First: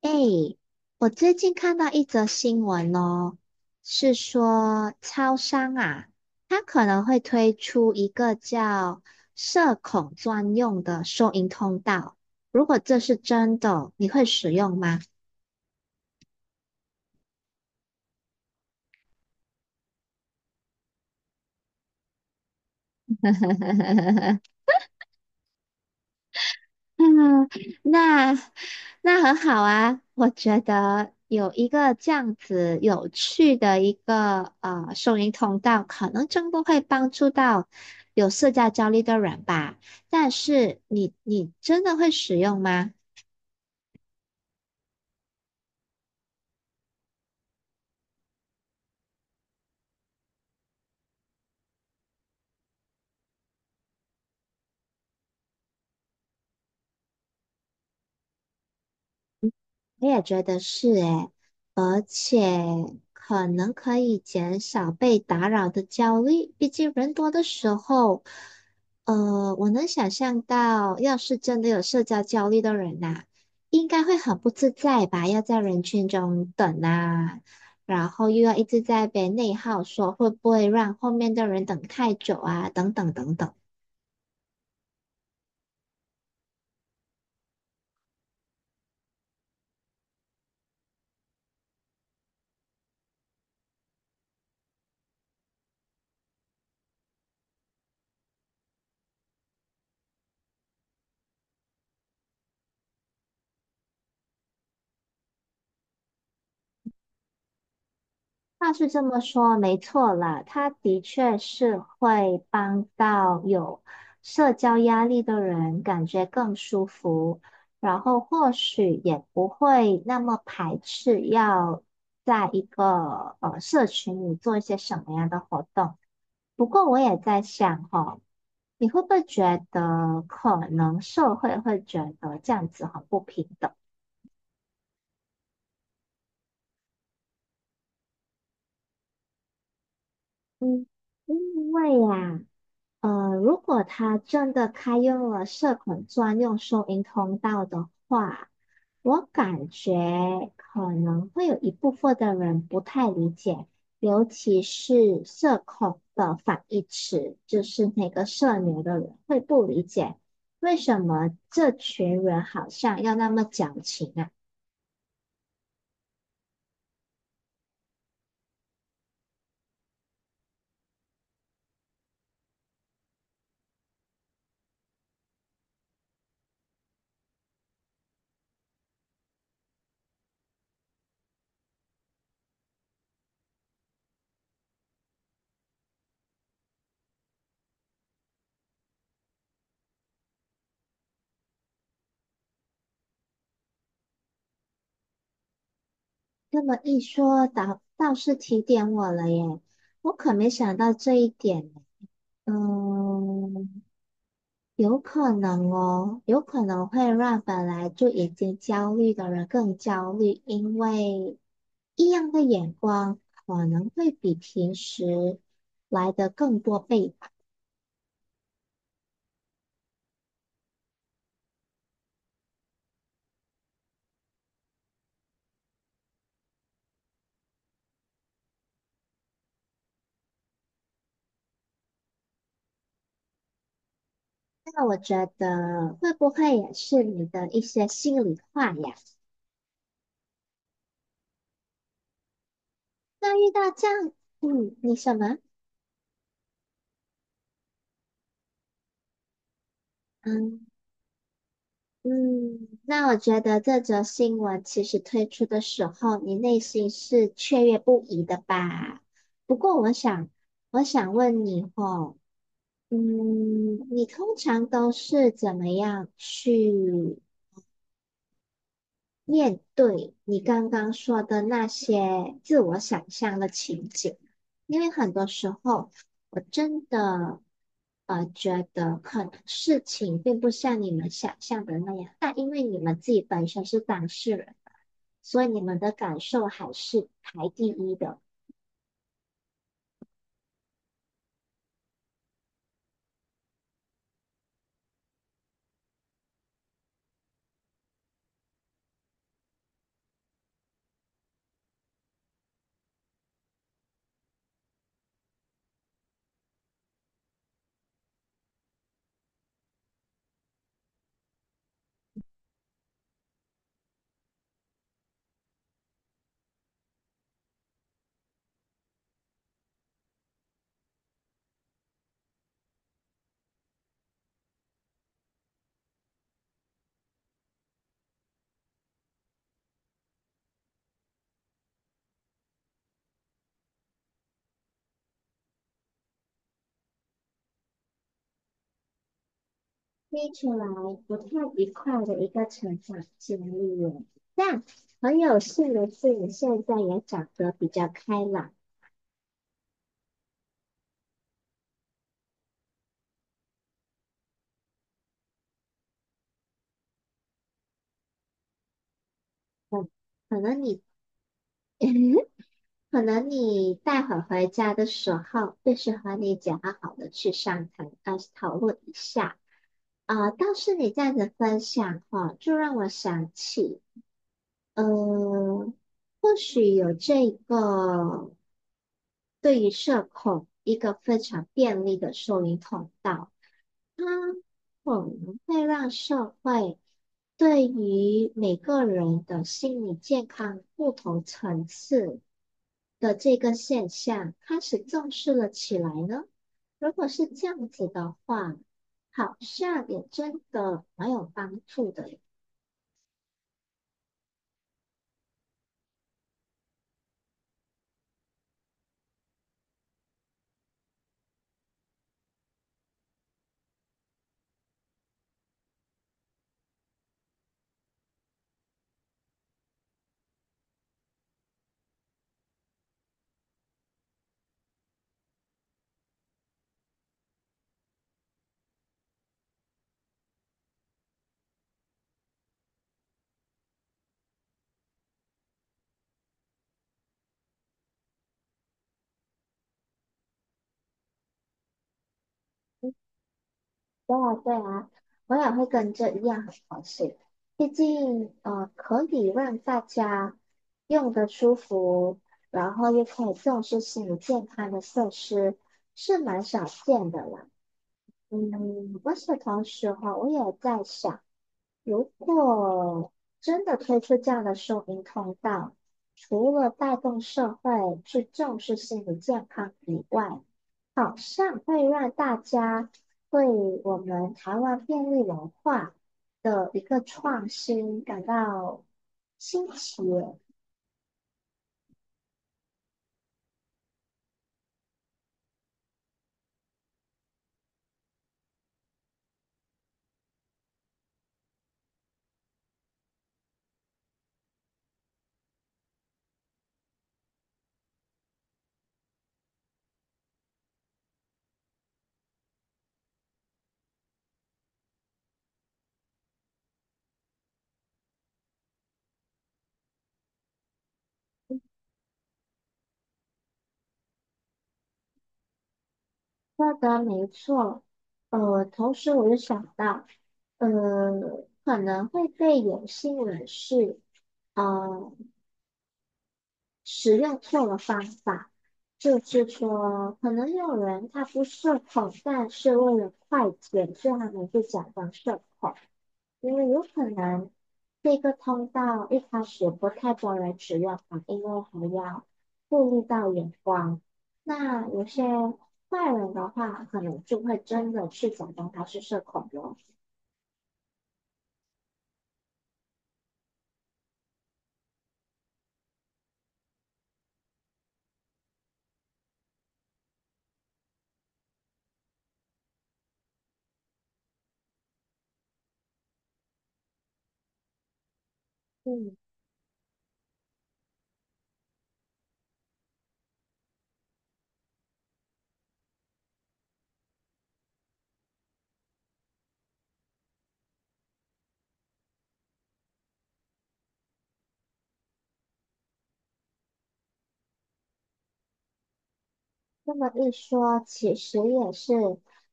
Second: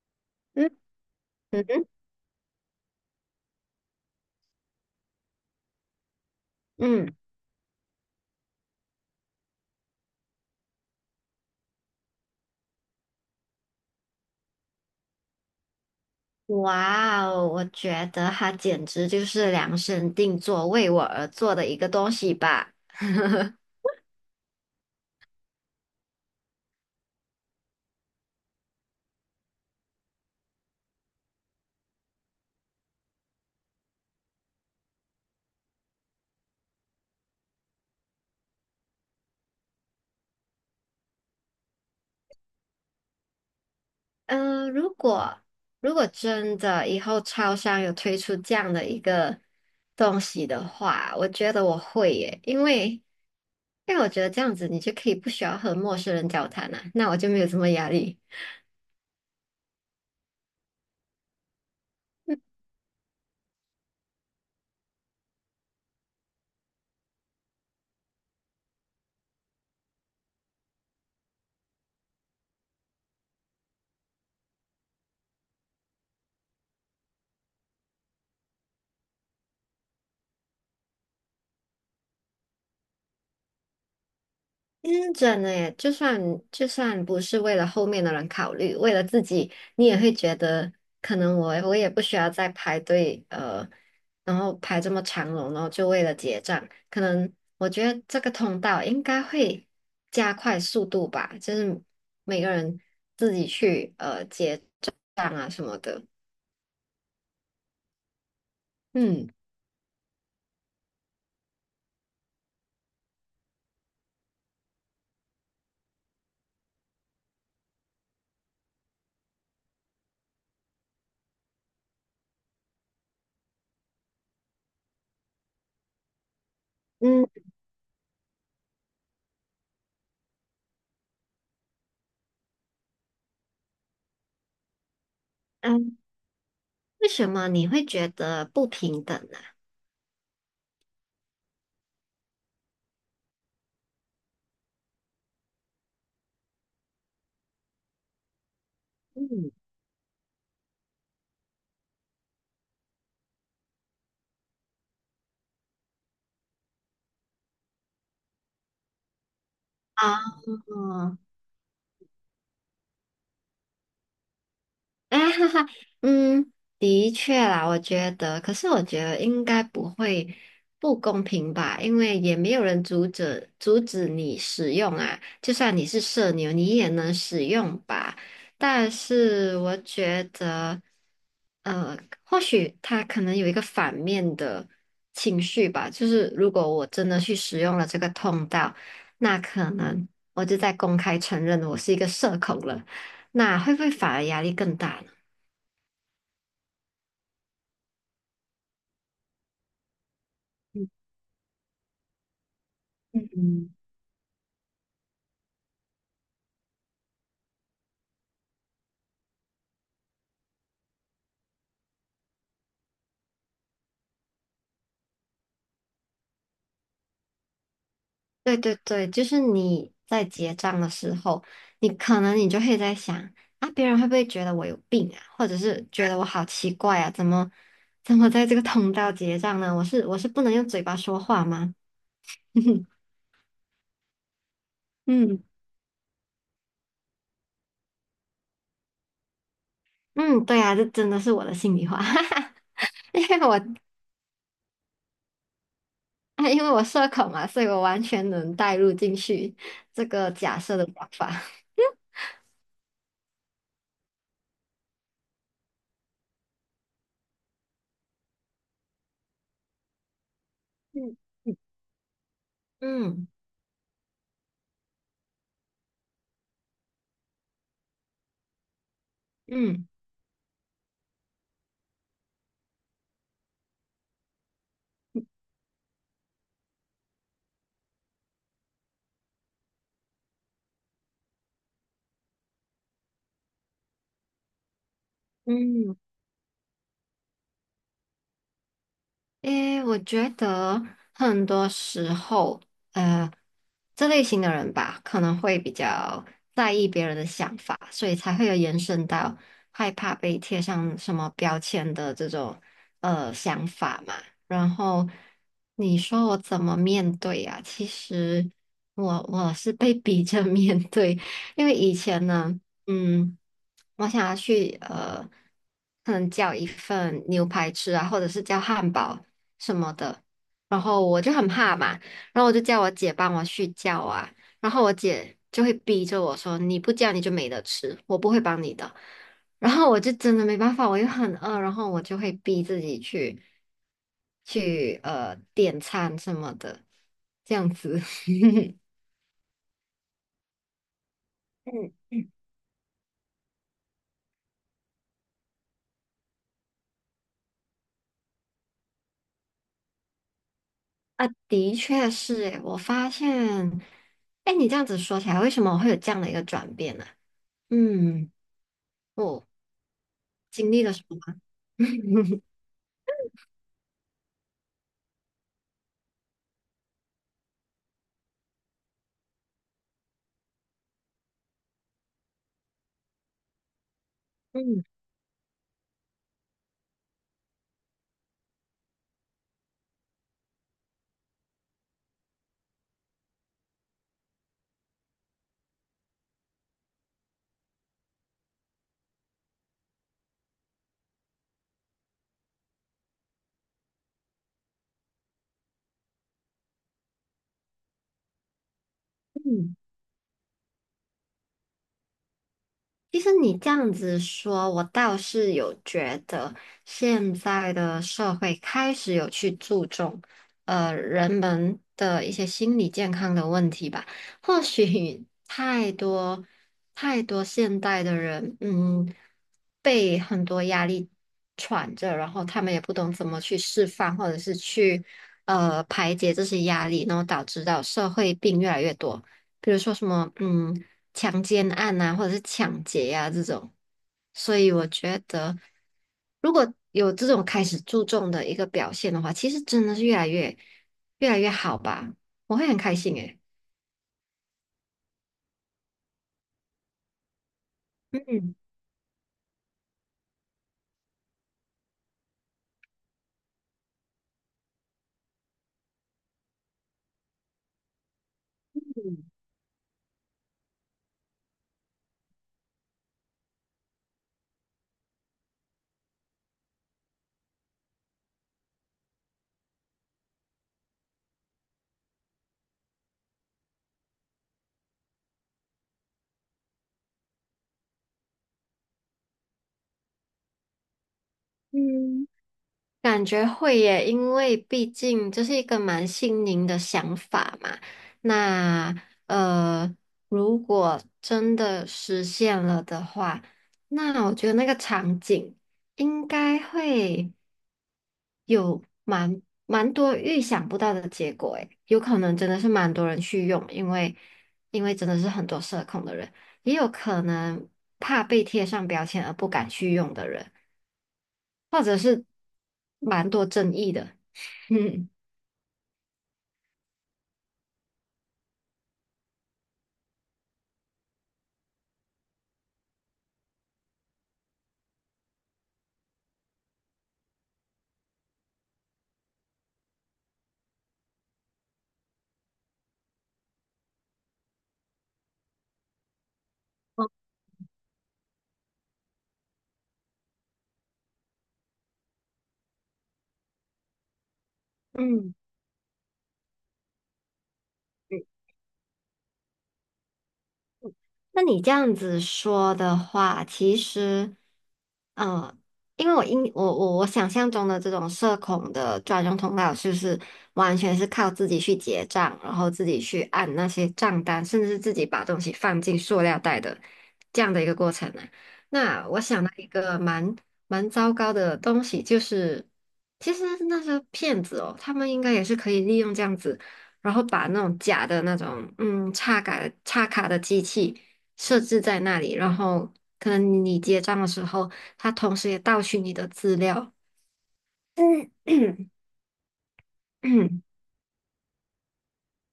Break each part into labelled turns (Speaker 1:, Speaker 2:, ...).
Speaker 1: 哎，
Speaker 2: 嗯
Speaker 1: 我最近看
Speaker 2: 嗯
Speaker 1: 到一则新闻哦，是说超商啊，它可能
Speaker 2: 嗯，
Speaker 1: 会推出一个叫社恐专用的收银通道。如果这是真的，你会使用吗？
Speaker 2: 哇哦！我觉得它简直就是量身定做为我而做的一个东西吧。
Speaker 1: 嗯，那那很好啊，我觉得有一个这样子有趣的一个收银通道，可能真的会帮助到有社交焦虑的人吧。但是你真的会使用吗？
Speaker 2: 嗯，如果真的以后超商有推出这样的一个东西的话，我觉得我会耶，因为我觉得这样子你就可以不需要和陌生人交谈了，那我就没有什么压力。
Speaker 1: 我也觉得是诶，而且可能可以减少被打扰的焦虑。毕竟人多的时候，我能想象到，要是真的有社交焦虑的人呐，应该会很不自在吧？要在人群中等啊，然后又要一直在被内耗说，会不会让后面的人等太久啊？等等等等。
Speaker 2: 嗯，真的耶，就算不是为了后面的人考虑，为了自己，你也会觉得可能我也不需要再排队，然后排这么长龙，然后就为了结账，可能我觉得这个通道应该会加快速度吧，就是每个人自己去结账啊什么的。
Speaker 1: 话是这么
Speaker 2: 嗯
Speaker 1: 说，没错啦，他的确是会帮到有社交压力的人感觉更舒服，然后或许也不会那么排斥要在一个社群里做一些什么样的活动。不过我也
Speaker 2: 嗯
Speaker 1: 在想哦，你会不会觉得可能社会会觉得这样子很不平等？
Speaker 2: 嗯，为什么你会觉得不平等呢？
Speaker 1: 嗯，因为呀。如果他真的开用了社恐专用收银通道的话，我
Speaker 2: 嗯。
Speaker 1: 感觉可能会有一部分的人不太理解，尤其是社恐的反义词，就是那个社牛的人会不理解，
Speaker 2: 啊，
Speaker 1: 为什么这群人好像要那么矫情啊？
Speaker 2: 啊哈哈，嗯，的确啦，我觉得，可是我觉得应该不会不公平吧，因为也没有人阻止你使用啊，就算你是社牛，你也能使用吧。但是我觉得，呃，或许他可能有一个反面的情绪吧，就是如果我真的去使用了这个通道，那可能我就在公开承认我是一个社恐了，那会不会反而压力更大呢？
Speaker 1: 那么一说，倒是提点我了耶，我可没想
Speaker 2: 嗯，
Speaker 1: 到这一点呢。嗯。
Speaker 2: 嗯
Speaker 1: 有可能哦，有可能会让本来就已经焦虑的人更焦虑，因为异样的眼光可能会比平时来的更多倍吧。
Speaker 2: 对对对，就是你在结账的时候，你可能就会在想啊，别人会不会觉得我有病啊，或者是觉得我好奇怪啊，怎么在这个通道结账呢？我是不能用嘴巴说话吗？
Speaker 1: 那我觉
Speaker 2: 嗯
Speaker 1: 得会不会也是你的一些心里话呀？
Speaker 2: 嗯，对啊，这真的是我的心里话，因
Speaker 1: 那
Speaker 2: 为
Speaker 1: 遇
Speaker 2: 我
Speaker 1: 到这样，嗯，你什么？
Speaker 2: 啊因为我社恐嘛，所以我完全能带入进去这个假
Speaker 1: 嗯。
Speaker 2: 设的想法。
Speaker 1: 嗯，那我觉得这则新闻其实推出的时候，你内心是雀跃不已的吧？不过我想，我 想
Speaker 2: 嗯
Speaker 1: 问你哦，嗯，
Speaker 2: 嗯
Speaker 1: 你通常都是怎么样去？面
Speaker 2: 嗯
Speaker 1: 对你刚刚说的那些自我想象的情景，因为很多时候我真的觉得很能事情并不像你们想象的那样，但因为你们自己本身是当事人，所以你们的
Speaker 2: 嗯。
Speaker 1: 感受还是排第一的，
Speaker 2: 诶，我觉得很多时候，呃，这类型的人吧，可能会比较在意别人的想法，所以才会有延伸到害怕被贴上什么标签的这种想法嘛。然后你说我怎么面对呀、其实我是被逼着 面对，因为以前呢，嗯，我想要去可能叫一份牛排吃啊，或者是叫汉堡。什么的，然后我就很怕嘛，然后我就叫我姐帮我去叫啊，然后我姐就会逼着我说你不叫你就没得吃，我不会帮你的，然后我就真的没办法，我又很饿，然后我就会逼自己去点餐什么的，这样子。
Speaker 1: 听起来不太愉
Speaker 2: 嗯
Speaker 1: 快的一
Speaker 2: 嗯
Speaker 1: 个成长经历耶。但很有幸的是，你现在也长得比较开朗。
Speaker 2: 啊，的确是诶，我发现，哎，你这样子说起来，为什么我会有这样的一个转变呢？嗯，我
Speaker 1: 嗯，可能
Speaker 2: 经
Speaker 1: 你。
Speaker 2: 历了什么吗？
Speaker 1: 可能你待会儿回家的时候，就是和你讲好的去商谈，讨论一下。啊，倒是你这样子分享哈，就让我想起，呃，
Speaker 2: 嗯
Speaker 1: 或许有这个对于社恐一个非常便利的收银通道。我们会让社会对于每个人的心理健康不同层次的这个现象开始重视了起来呢？如果是这样子的话，好
Speaker 2: 嗯，
Speaker 1: 像也真的蛮有帮助的。
Speaker 2: 其实你这样子说，我倒是有觉得现在的社会开始有去注重，人们的一些心理健康的问题吧。或许太多现代的人，嗯，被很多压力喘着，然后他们也不懂怎么去释放，或者是去排解这些压力，然后导致到社会病越来越多。比如说什么，嗯。强奸案啊，或者是抢劫啊这种。所以我觉得，如果有这种开始注重的一个表现的话，其实真的是越来越好吧。我会很开心诶。
Speaker 1: 对啊，对啊，我也会跟这一样很高兴。毕竟，
Speaker 2: 嗯。
Speaker 1: 可以让大家用的舒服，然后又可以重视心理健康的设施，是蛮少见的啦。嗯，我是同时哈，我也在想。如果真的推出这样的收银通道，除了带动社会去重视心理健康以外，好像会让大家对我们台湾便利文化的一个创新感到新奇。
Speaker 2: 嗯感觉会耶，因为毕竟这是一个蛮新颖的想法嘛。那呃，如果真的实现了的话，那我觉得那个场景应该会。有蛮多预想不到的结果，诶，有可能真的是蛮多人去用，因为真的是很多社恐的人，也有可能怕被贴上标签而不敢去用的人，或者是蛮多争议的，嗯。
Speaker 1: 说的没错，同时我又想到，呃，可能会被有心人士。呃，使用错了方法，就是说，可能有人他不社恐，但是为了快捷，所以他们就假装社恐，因为有可能这个通道一开始不太多人使用啊，因为还要顾虑到眼光。那有些
Speaker 2: 嗯。
Speaker 1: 坏人的话，可能就会真的去假装他是社恐了。
Speaker 2: 那你这样子说的话，其实，呃，因为我因我我我想象中的这种社恐的专用通道，就是完全是靠自己去结账，然后自己去按那些账单，甚至是自己把东西放进塑料袋的这样的一个过程呢。那
Speaker 1: 嗯，
Speaker 2: 我想到一个蛮糟糕的东西，就是其实那些骗子哦，他们应该也是可以利用这样子。然后把那种假的那种嗯插卡的机器，设置在那里，然后可能你结账的时候，他同时也盗取你的资料。嗯
Speaker 1: 这么一
Speaker 2: 嗯
Speaker 1: 说，其实也是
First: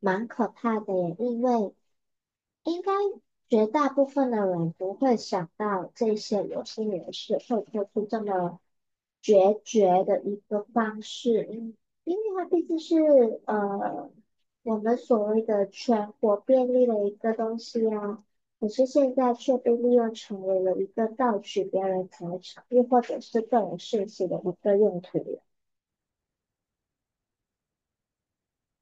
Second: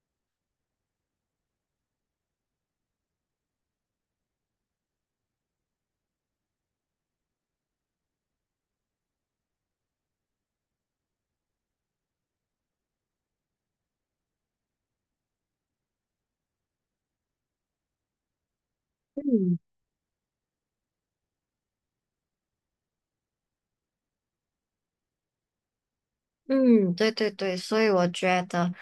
Speaker 1: 蛮可怕的耶，因为。应该绝大部分的人不会想到这些有心人士会做出这么决绝的一个方式，因为它毕竟是呃我们所谓的全国便利的一个东西啊，可是现在却被利用成为了一个盗取别人财产，又或者是个人信息的一个用途。
Speaker 2: 嗯，对对对，所以我觉得，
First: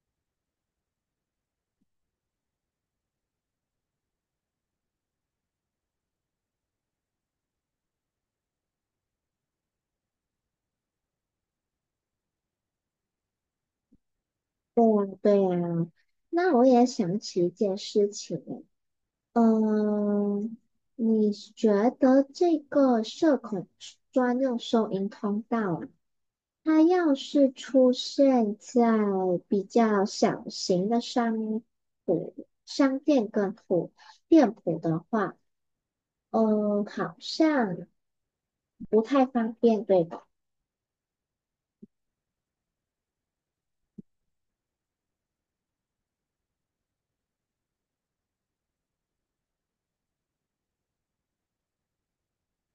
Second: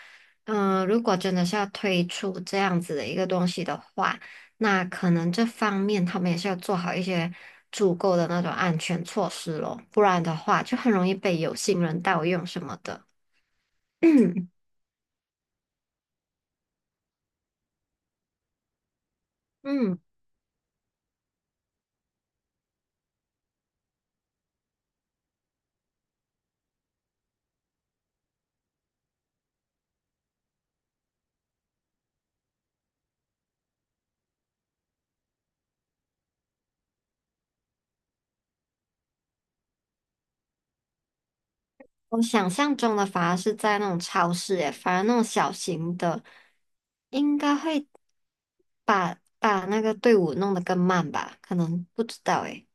Speaker 2: 嗯、如果真的是要推出这样子的一个东西的话，那可能这方面他们也是要做好一些足够的那种安全措施咯，不然的话就很容易被有心人盗用什么的。
Speaker 1: 对呀，对呀。那我也想起一件事情，
Speaker 2: 嗯。
Speaker 1: 嗯，你觉得这个社恐专用收银通道啊它要是出现在比较小型的商铺、商店跟铺店铺的话，嗯，好像不太方便，对吧？
Speaker 2: 我想象中的反而是在那种超市，诶，反而那种小型的，应该会把那个队伍弄得更慢吧？可能不知道，诶。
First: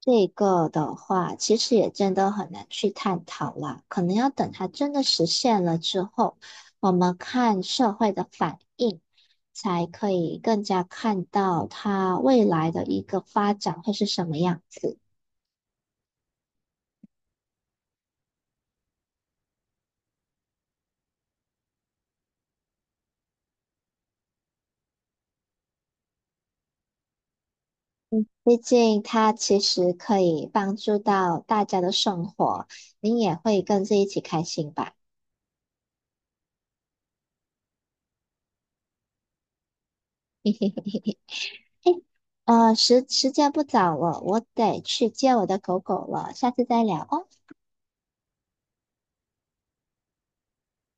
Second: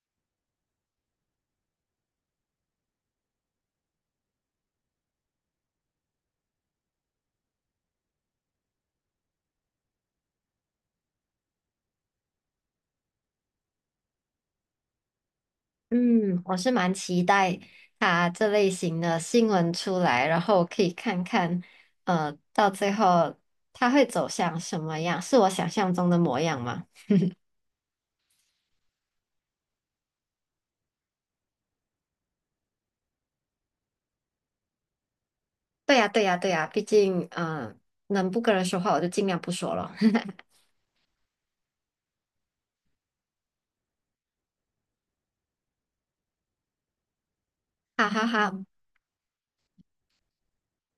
Speaker 1: 这个的话，其实也真的很难去探讨啦，可能要等它真的实现了之后，我们看社会的反应，才可以更加看到它未来的一个发展会是什么样子。
Speaker 2: 嗯，我是蛮期待它这类型的新闻出来，然后可以看看，到最后它会走向什么样？是我想象中的模样吗？
Speaker 1: 毕竟它其实可以帮助到大家的生活，你也会跟着一起开心吧。
Speaker 2: 对呀，对呀，对呀，毕竟，嗯、能不跟人说话我就尽量不说了。
Speaker 1: 时间不早了，我得去接我的狗狗了，下次再聊哦。
Speaker 2: 哈哈哈，